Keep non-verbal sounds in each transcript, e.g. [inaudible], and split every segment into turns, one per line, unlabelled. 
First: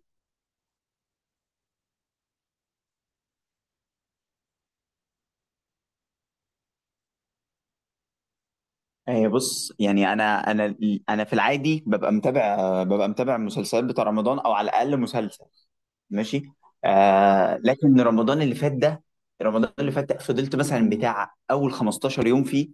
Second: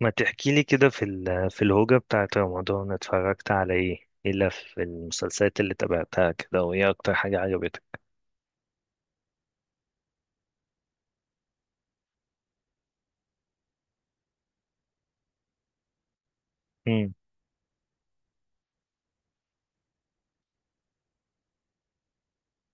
ما تحكي لي كده في الهوجة بتاعت رمضان، اتفرجت على ايه الا في المسلسلات اللي تابعتها كده؟ وايه اكتر حاجة عجبتك؟
هي بص يعني انا انا في العادي ببقى متابع المسلسلات بتاع رمضان او على الاقل مسلسل. ماشي.
امم.
آه، لكن رمضان اللي فات ده فضلت مثلا بتاع اول 15 يوم فيه،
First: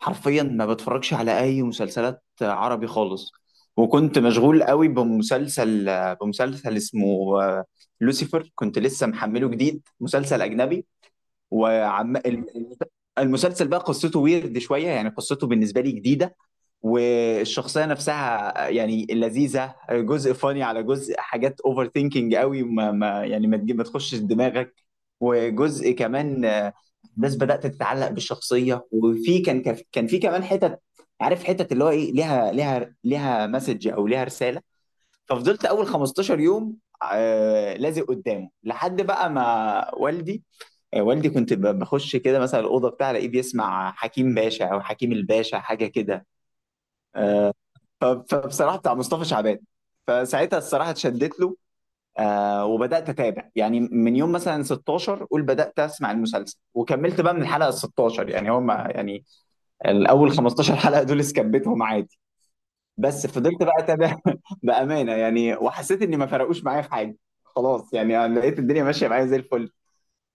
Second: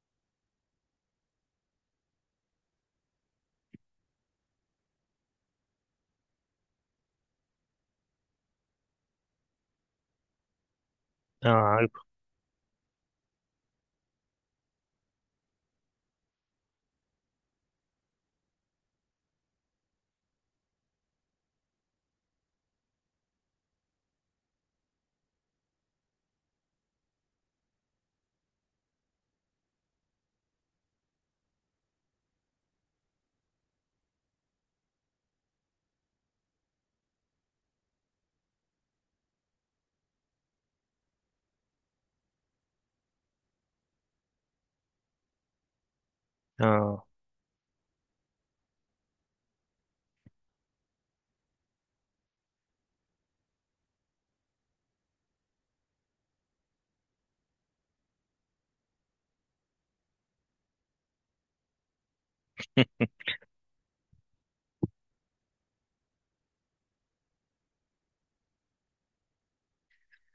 حرفيا ما بتفرجش على اي مسلسلات عربي خالص. وكنت مشغول قوي بمسلسل اسمه آه، لوسيفر، كنت لسه محمله جديد، مسلسل اجنبي.
اه، عارف.
وعم الم- المسلسل بقى قصته ويرد شويه، يعني قصته بالنسبه لي جديده، والشخصيه نفسها يعني لذيذه، جزء فاني على جزء، حاجات اوفر ثينكينج قوي، ما ما يعني ما تخشش دماغك. وجزء كمان، الناس بدات تتعلق بالشخصيه، وفي كان كان كان في كمان حتت، عارف حتت اللي هو ايه، ليها مسج او ليها رساله. ففضلت اول 15 يوم لازق قدامه لحد بقى ما والدي، والدي كنت بخش كده مثلا الاوضه بتاعه، الاقيه بيسمع حكيم باشا او حكيم الباشا، حاجه كده،
اه.
فبصراحه بتاع مصطفى شعبان. فساعتها الصراحه اتشدت له، آه، وبدات اتابع يعني من يوم مثلا 16، قول بدات اسمع المسلسل، وكملت بقى من الحلقه ال 16 يعني، هم يعني الاول 15 حلقه دول سكبتهم عادي، بس فضلت بقى اتابع [laughs] بامانه يعني، وحسيت اني ما فرقوش معايا في حاجه. خلاص يعني، أنا لقيت الدنيا ماشيه معايا زي الفل،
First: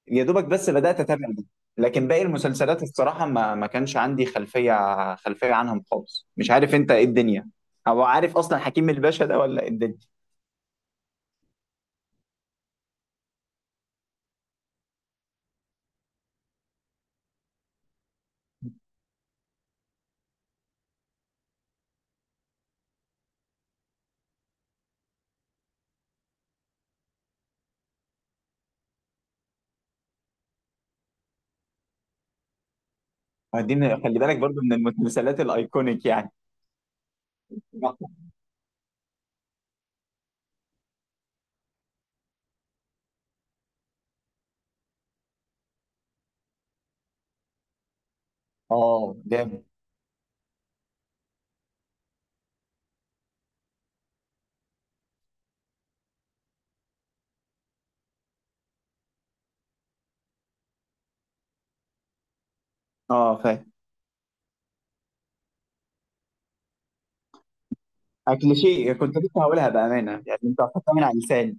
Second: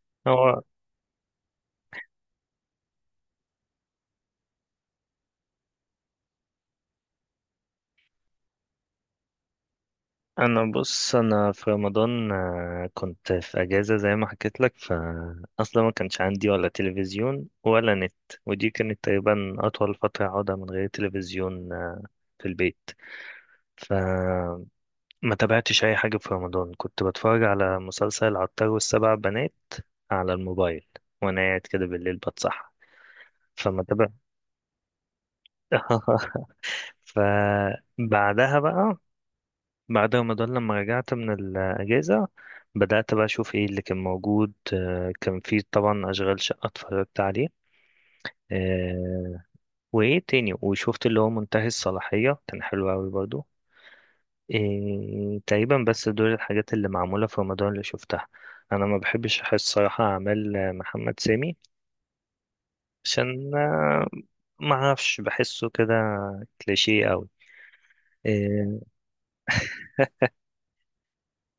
يا دوبك
هو،
بس بدأت أتابع دي. لكن باقي المسلسلات الصراحة ما ما كانش عندي خلفية عنهم خالص، مش عارف أنت إيه الدنيا، أو عارف أصلا حكيم الباشا ده ولا إيه الدنيا.
انا بص، انا في رمضان كنت في اجازة زي ما حكيت لك، فاصلا ما كانش عندي ولا تلفزيون ولا نت. ودي كانت تقريبا اطول فترة اقعدها من غير تلفزيون في البيت. ف ما تابعتش اي حاجه في رمضان، كنت بتفرج على مسلسل العطار والسبع بنات على الموبايل، وانا قاعد كده بالليل بتصحى.
ما دي
فما تابع
خلي بالك برضو من المسلسلات الأيكونيك يعني.
[laughs] فبعدها بقى، بعد رمضان لما رجعت من الاجازه، بدات بقى اشوف ايه اللي كان موجود. كان في طبعا اشغال شقه اتفرجت عليه.
اه
آه،
جامد.
وايه تاني؟ وشفت اللي هو منتهي الصلاحيه، كان حلو قوي برضو. إيه، تقريبا بس دول الحاجات اللي معمولة في رمضان اللي شفتها. أنا ما بحبش أحس صراحة أعمال محمد سامي،
اه
عشان
فاهم.
ما أعرفش، بحسه كده كليشيه أوي.
أكل
إيه،
شيء كنت لسه هقولها بأمانة يعني، أنت حطها من على لساني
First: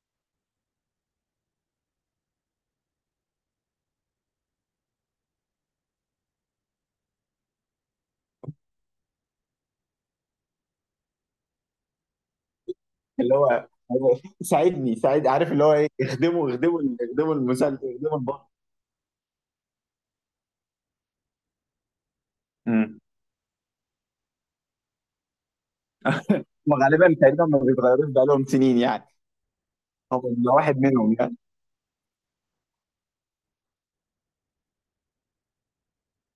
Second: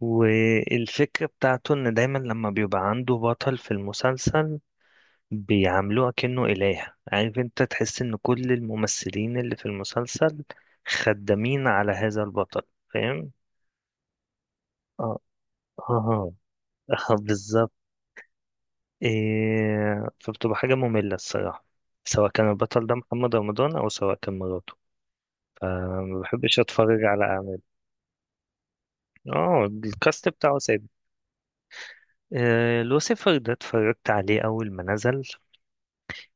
والفكرة بتاعته إن دايما لما بيبقى عنده بطل في المسلسل بيعاملوه كأنه إله، عارف أنت، تحس إن كل الممثلين اللي في المسلسل خدامين على هذا البطل. فاهم؟
اللي هو [laughs] ساعدني
اه،
ساعد، عارف اللي هو إيه،
اه. [laughs]
اخدموا
بالظبط.
المسلسل، اخدموا البطل.
إيه، فبتبقى حاجة مملة الصراحة، سواء كان البطل ده
مم.
محمد رمضان أو سواء كان مراته. فما بحبش أتفرج
وغالبا
على
تقريبا
أعمال.
ما بيتغيروش بقالهم سنين يعني،
اه،
هو
الكاست
ده
بتاعه
واحد
ثابت.
منهم يعني.
إيه، لوسيفر ده اتفرجت عليه أول ما نزل،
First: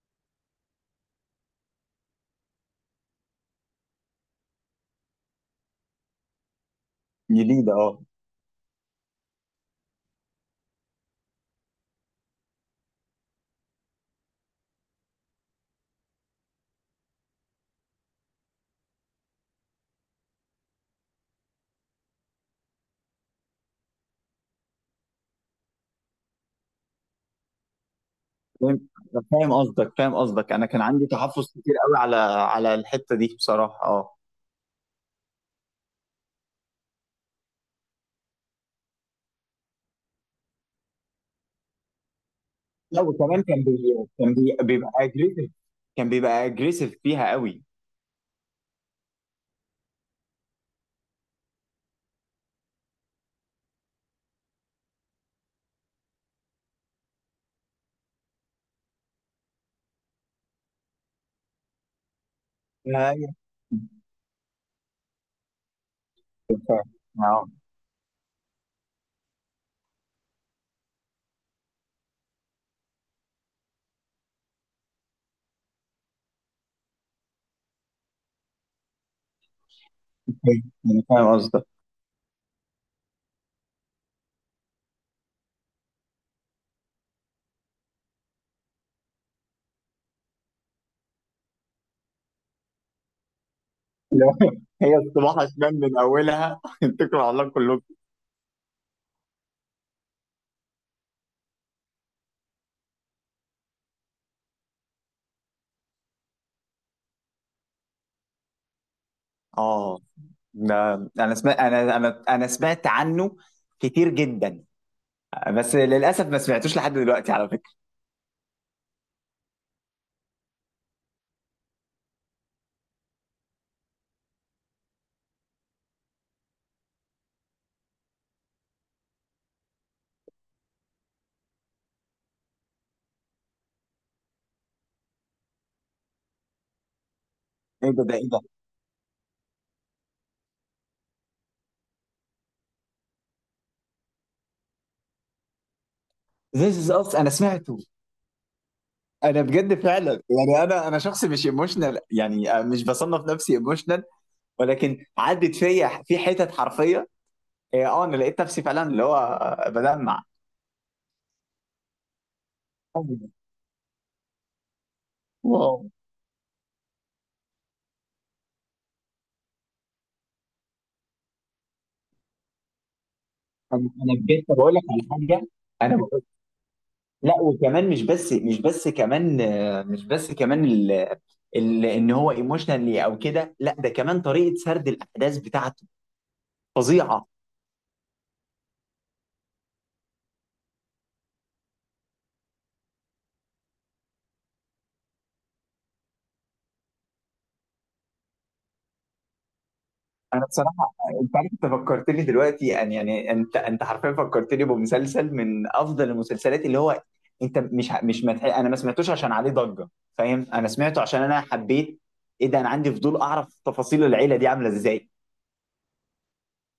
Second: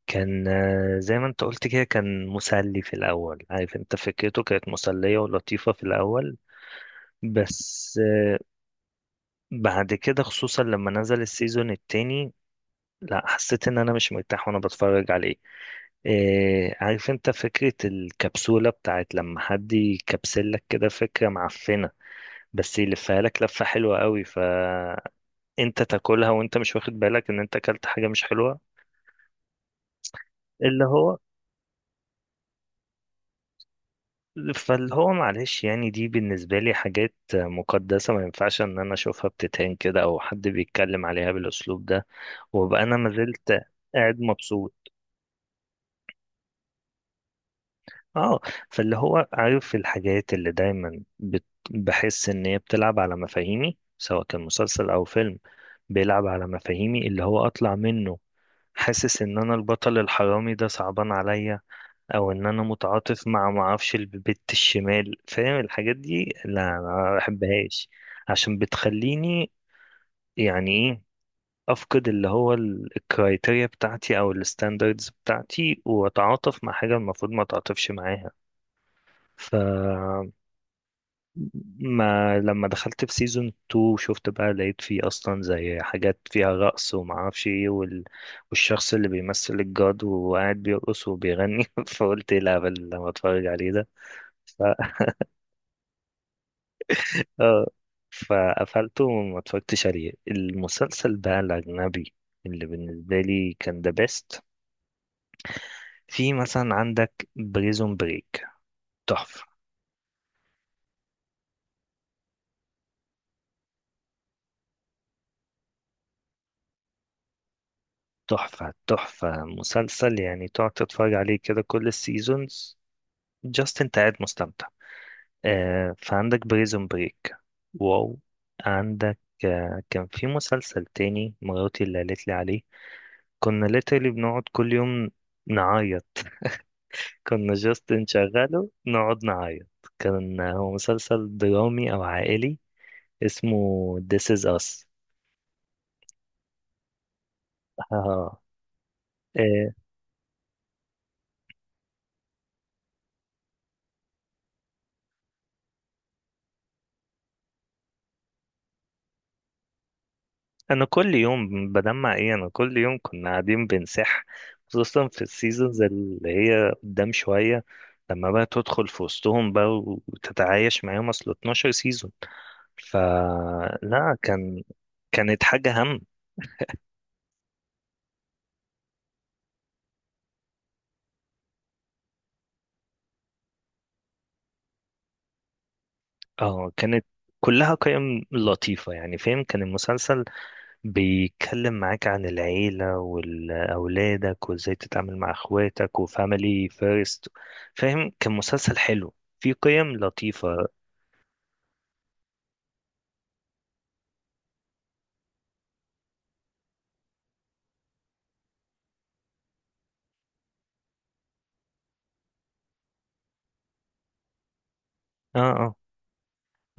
كان زي ما انت قلت كده، كان مسلي في الأول، عارف انت، فكرته كانت مسلية ولطيفة في الأول.
جديده
بس
اه.
بعد كده، خصوصا لما نزل السيزون التاني، لا، حسيت ان انا مش مرتاح وانا بتفرج عليه. إيه، عارف انت، فكرة الكبسولة بتاعت لما حد يكبسلك كده، فكرة معفنة. بس يلفها لك لفة حلوة قوي، فانت تاكلها وانت مش واخد بالك ان انت اكلت حاجة مش حلوة.
فاهم، فاهم قصدك فاهم قصدك، انا كان
اللي
عندي
هو
تحفظ كتير قوي على على الحته دي بصراحه، اه.
فاللي هو معلش، يعني دي بالنسبة لي حاجات مقدسة، ما ينفعش ان انا اشوفها بتتهان كده، او حد بيتكلم عليها بالاسلوب ده، وابقى انا
لا
ما
وكمان
زلت قاعد مبسوط.
بيبقى اجريسيف فيها قوي.
اه، فاللي هو عارف الحاجات اللي دايما بحس ان هي بتلعب على مفاهيمي، سواء كان مسلسل او فيلم، بيلعب على مفاهيمي اللي هو اطلع منه، حاسس ان انا البطل الحرامي ده صعبان عليا، او ان انا متعاطف
أيوة.
مع، معرفش، البت الشمال. فاهم؟ الحاجات دي لا، أنا
فاهم.
ما
آه.
بحبهاش. عشان بتخليني، يعني ايه، افقد اللي هو الكرايتيريا بتاعتي او الستاندردز بتاعتي، واتعاطف مع حاجة المفروض ما اتعاطفش معاها. ف
أوكي، انا فاهم قصدك.
ما لما دخلت في سيزون 2، شفت بقى، لقيت فيه اصلا زي حاجات فيها رقص وما اعرفش ايه والشخص اللي بيمثل الجاد وقاعد بيرقص وبيغني، [laughs] فقلت ايه الهبل اللي أنا بتفرج عليه ده.
لو
ف...
[laughs]
[laughs]
هي الصباح شمال من اولها، [laughs] اتكلوا على الله
آه.
كلكم.
فقفلته وما اتفرجتش عليه. المسلسل بقى الاجنبي اللي بالنسبه لي كان ذا بيست، في مثلا عندك بريزون بريك، تحفه
اه ده، انا سمعت عنه كتير جدا، بس للاسف ما سمعتوش لحد دلوقتي على فكره.
تحفه تحفه، مسلسل يعني تقعد تتفرج عليه كده كل السيزونز، جاست انت قاعد مستمتع. آه، فعندك بريزون بريك، واو. عندك كان في مسلسل تاني مراتي اللي قالت لي عليه، كنا ليترلي بنقعد كل يوم نعيط، [laughs] كنا
ايه
جاست
ده، ايه ده؟
نشغله نقعد نعيط. كان هو مسلسل درامي أو عائلي، اسمه This Is Us.
This is us، انا سمعته.
[laughs] آه.
انا بجد فعلا يعني، انا شخص مش ايموشنال يعني، مش بصنف نفسي ايموشنال، ولكن عدت فيا في حتت حرفيه. إيه، اه انا لقيت نفسي فعلا اللي هو، بدمع.
انا كل يوم بدمع. ايه، انا كل يوم كنا قاعدين بنسح، خصوصا في
واو.
السيزونز اللي هي قدام شوية، لما بقى تدخل في وسطهم بقى وتتعايش معاهم، اصل 12 سيزون.
انا
فلا،
بجد
كان،
بقول لك على
كانت
حاجه،
حاجة
انا
هم.
بقول، لا وكمان مش بس كمان ان هو ايموشنال او كده، لا ده كمان طريقه سرد الاحداث بتاعته
اه، كانت
فظيعه.
كلها قيم لطيفة، يعني فاهم، كان المسلسل بيتكلم معاك عن العيلة والأولادك وازاي تتعامل مع اخواتك وفاميلي فيرست. فاهم؟ كان مسلسل حلو فيه قيم
انا
لطيفة.
بصراحه، انت عارف انت فكرتني دلوقتي يعني يعني انت حرفيا فكرتني بمسلسل من افضل المسلسلات اللي هو، انت مش ه- مش متح... انا ما سمعتوش عشان عليه ضجه، فاهم؟ انا سمعته عشان انا حبيت. ايه ده، انا عندي فضول اعرف تفاصيل العيله دي عامله ازاي.
اه، اه.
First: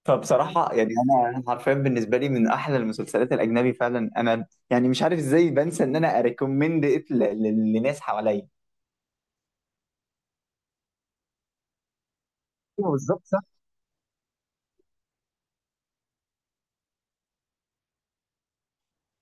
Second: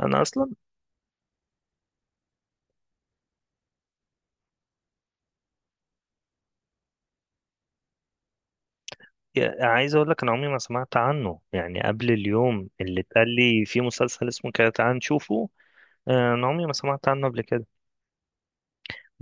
انا اصلا،
فبصراحه يعني، انا حرفيا بالنسبه لي من احلى المسلسلات الاجنبي فعلا، انا يعني مش عارف ازاي بنسى ان انا اريكومند ات لناس حواليا.
عايز اقول لك انا عمري ما سمعت عنه، يعني قبل اليوم
أيوة
اللي
بالظبط
اتقال
صح.
لي في مسلسل اسمه كده، تعال نشوفه. انا عمري ما سمعت عنه قبل كده،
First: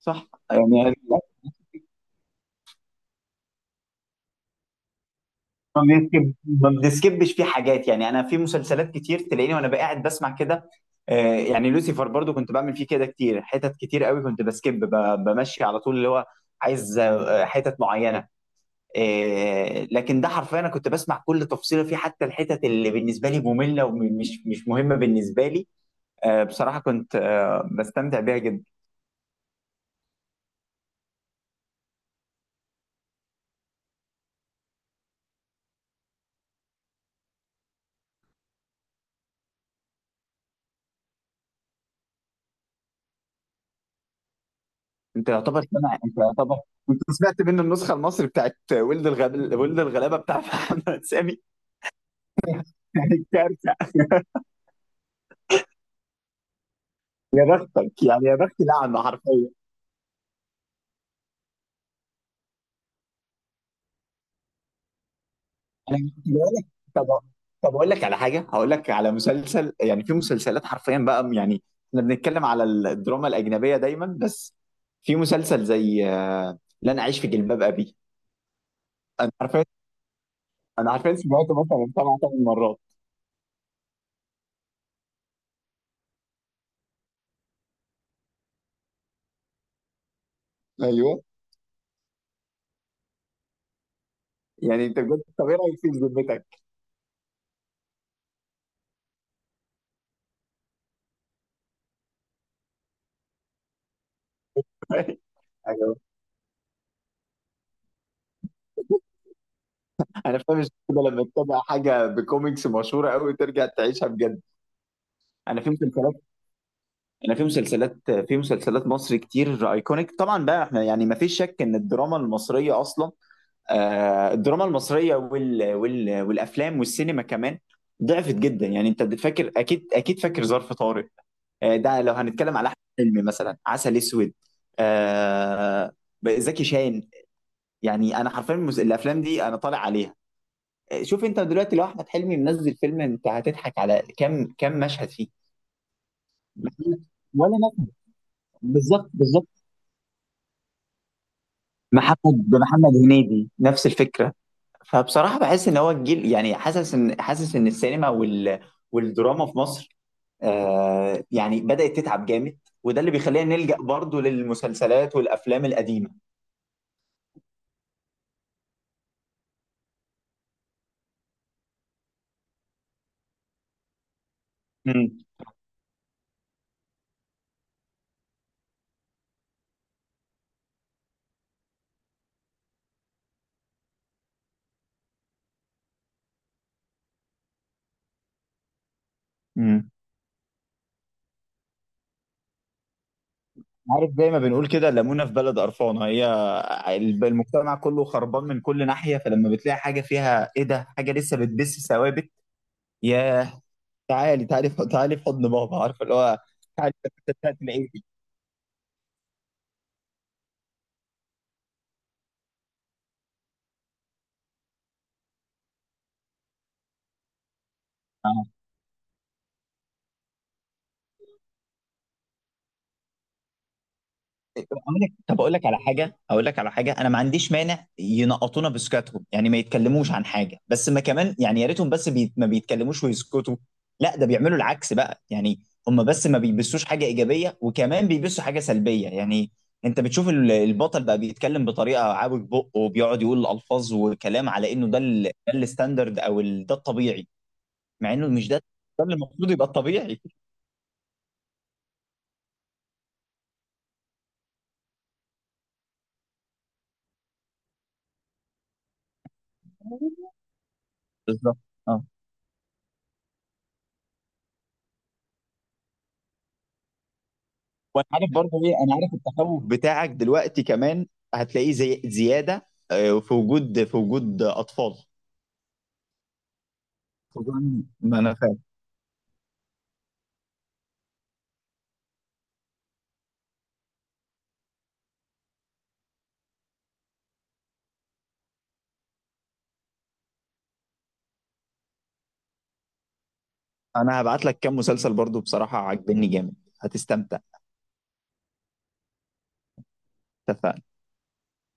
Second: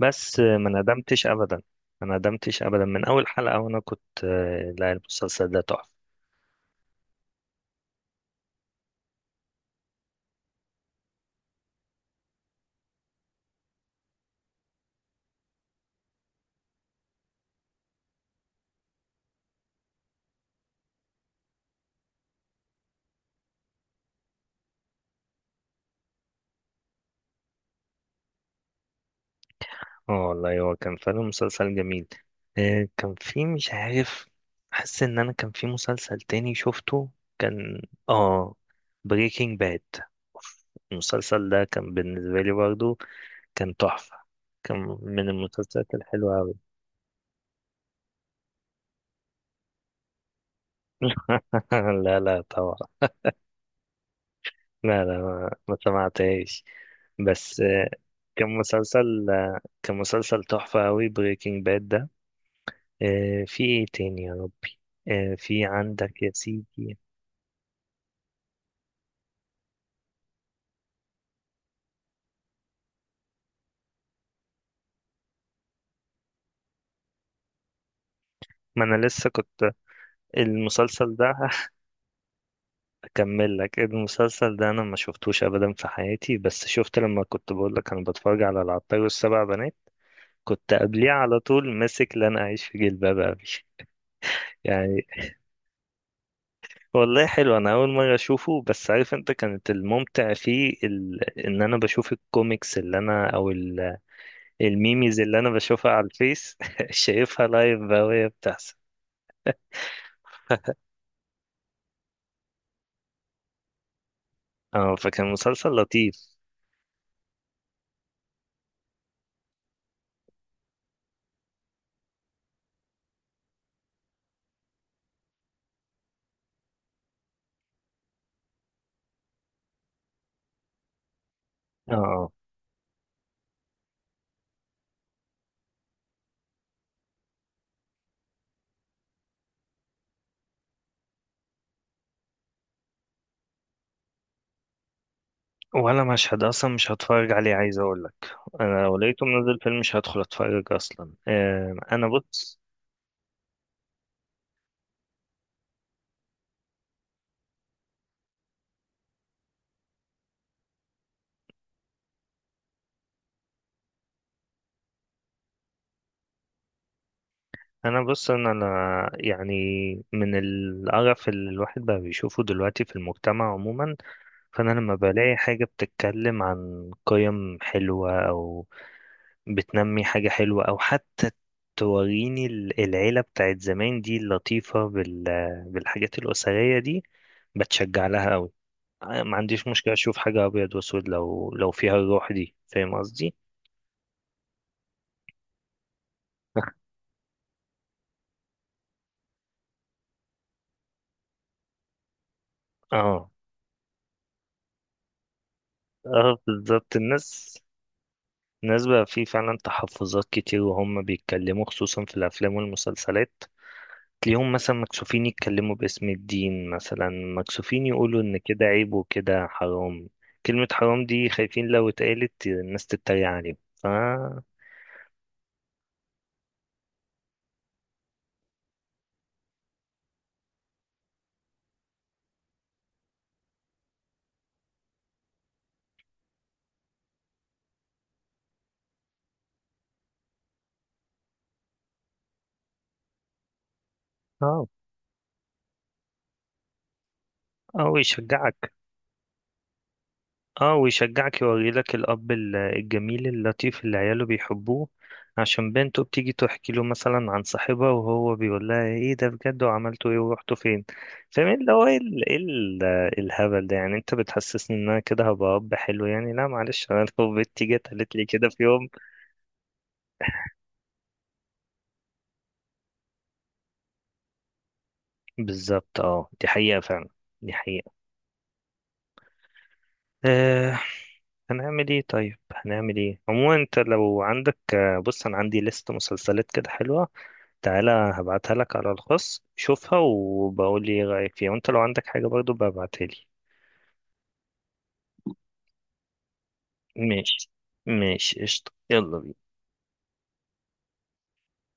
صح
ما
يعني
ندمتش ابدا، ما ندمتش ابدا. من اول حلقة وانا كنت لا، المسلسل ده تحفة.
ما بنسكبش فيه حاجات يعني. انا في مسلسلات كتير تلاقيني وانا قاعد بسمع كده، يعني لوسيفر برضو كنت بعمل فيه كده كتير، حتت كتير قوي كنت بسكب، بمشي على طول، اللي هو عايز حتت معينه. لكن ده حرفيا انا كنت بسمع كل تفصيله فيه، حتى الحتت اللي بالنسبه لي ممله ومش مش مهمه بالنسبه لي، بصراحه كنت بستمتع بيها جدا.
اه، والله هو كان فعلا مسلسل جميل. كان في، مش عارف، حاسس ان انا كان في مسلسل تاني شفته، كان، اه بريكنج باد. المسلسل ده كان بالنسبة لي برضو كان تحفة، كان من المسلسلات
انت
الحلوة أوي.
يعتبر انت سمعت منه النسخه المصري بتاعت ولد الغلابه، بتاع محمد سامي.
[laughs] لا، لا، طبعا.
[laughs] كانت كارثه.
لا، لا، ما سمعتهاش.
يا
بس
بختك يعني يا
كان
بختي لعنه
مسلسل
حرفيا.
كان مسلسل تحفة أوي، بريكنج باد ده. في إيه تاني يا ربي؟ في
انا
عندك
كنت
يا
بقول لك.
سيدي.
طب، طب اقول لك على حاجه هقول لك على مسلسل، يعني في مسلسلات حرفيا بقى يعني، احنا بنتكلم على الدراما الاجنبيه دايما. بس في مسلسل زي لن اعيش في جلباب ابي.
ما أنا لسه
انا حرفيا
كنت،
انا حرفيا
المسلسل ده
سمعته
[laughs]
مثلا سبع ثمان مرات.
أكمل لك، المسلسل ده أنا ما شفتوش أبدا في حياتي، بس شفت لما كنت بقول لك أنا بتفرج على العطار والسبع بنات، كنت قبليه
ايوه
على طول ماسك لن أعيش في جلباب أبي. [laughs]
يعني انت
يعني،
بجد، طب ايه رايك فيه بذمتك؟
والله حلو، انا اول مره اشوفه. بس عارف انت، كانت الممتع فيه ان انا بشوف الكوميكس اللي انا، او الميميز
[laughs]
اللي انا بشوفها
ايوه.
على الفيس، [laughs] شايفها لايف بقى وهي بتحصل.
انا فاهم، مش كده لما تتابع حاجه بكوميكس مشهوره قوي ترجع تعيشها بجد.
اه، فكان
انا
مسلسل
في مسلسلات
لطيف.
انا في مسلسلات في مسلسلات مصر كتير ايكونيك طبعا بقى، احنا يعني ما فيش شك ان الدراما المصريه اصلا، الدراما المصريه والافلام والسينما كمان ضعفت جدا يعني. انت بتفكر، اكيد اكيد فاكر ظرف طارق. ده لو
اه،
هنتكلم على احمد حلمي مثلا عسل اسود، آه، زكي شان، يعني انا حرفيا الافلام دي انا طالع عليها. شوف انت دلوقتي لو احمد حلمي منزل فيلم، انت هتضحك على كم مشهد فيه،
ولا مشهد اصلا مش هتفرج عليه،
ولا
عايز
مشهد.
اقول لك. انا لو
بالظبط
لقيته منزل
بالظبط.
فيلم مش هدخل اتفرج اصلا. انا
محمد
بص،
بمحمد هنيدي نفس الفكره. فبصراحه بحس ان هو الجيل يعني، حاسس ان السينما والدراما في مصر يعني بدات تتعب جامد، وده اللي بيخلينا نلجأ برضه للمسلسلات والافلام القديمه.
ان انا يعني من القرف اللي الواحد بقى بيشوفه دلوقتي في المجتمع عموما، فانا لما
امم
بلاقي حاجة بتتكلم عن قيم حلوة، او بتنمي حاجة حلوة، او حتى توريني العيلة بتاعت زمان دي اللطيفة بالحاجات الأسرية دي، بتشجع لها قوي. ما عنديش
امم.
مشكلة اشوف حاجة ابيض واسود لو فيها الروح دي. فاهم قصدي؟
عارف زي ما بنقول كده، ليمونه في بلد قرفانه هي.
[laughs]
المجتمع كله خربان من كل ناحيه، فلما بتلاقي حاجه فيها ايه ده، حاجه لسه بتبث ثوابت،
اه،
ياه. تعالي، تعالي في حضن بابا، عارف اللي
اه،
هو، تعالي
بالظبط.
في الحتة بتاعت
الناس،
العيد.
الناس بقى في فعلا تحفظات كتير وهم بيتكلموا، خصوصا في الافلام والمسلسلات، تلاقيهم مثلا مكسوفين يتكلموا باسم الدين، مثلا مكسوفين يقولوا ان كده عيب وكده حرام. كلمة حرام دي خايفين لو اتقالت الناس تتريق عليهم. ف
طب اقول لك، طب اقول لك على حاجه اقول لك على حاجه، انا ما عنديش مانع ينقطونا بسكاتهم يعني، ما يتكلموش عن حاجه، بس ما كمان يعني، يا ريتهم بس ما بيتكلموش ويسكتوا. لا ده بيعملوا العكس بقى يعني، هم بس ما بيبثوش حاجه ايجابيه، وكمان بيبثوا حاجه سلبيه يعني، انت بتشوف البطل بقى بيتكلم بطريقه عاوج بقه، وبيقعد يقول الفاظ وكلام
اه،
على انه ده ده الستاندرد، او ده الطبيعي،
او
مع انه مش ده
يشجعك.
ده اللي المفروض يبقى الطبيعي.
اه، ويشجعك، يوريلك الأب الجميل اللطيف اللي عياله بيحبوه، عشان بنته بتيجي تحكي له مثلا عن صاحبها وهو بيقول لها ايه ده بجد، وعملتوا ايه، ورحتوا فين. فاهم
بالظبط.
اللي هو ايه الهبل ده؟ يعني انت بتحسسني ان انا كده هبقى أب حلو، يعني لا معلش، انا [laughs] لو بنتي جت
وانا
قالت لي
عارف
كده
برضه
في
ايه،
يوم،
انا عارف التخوف بتاعك دلوقتي كمان، هتلاقيه زي زياده في وجود، في وجود اطفال.
بالظبط. اه، دي حقيقة فعلا، دي
طبعاً.
حقيقة.
ما انا فاهم.
آه هنعمل ايه طيب؟ هنعمل ايه عموما؟ انت لو عندك بص، انا عندي لست مسلسلات كده حلوة، تعالى هبعتها لك على الخاص شوفها، وبقول لي ايه رأيك فيها، وانت لو عندك حاجة برضو ببعتها لي.
انا هبعت لك كام مسلسل برضه، بصراحه عاجبني جامد، هتستمتع.
ماشي، ماشي، قشطة، يلا بينا.
اتفقنا؟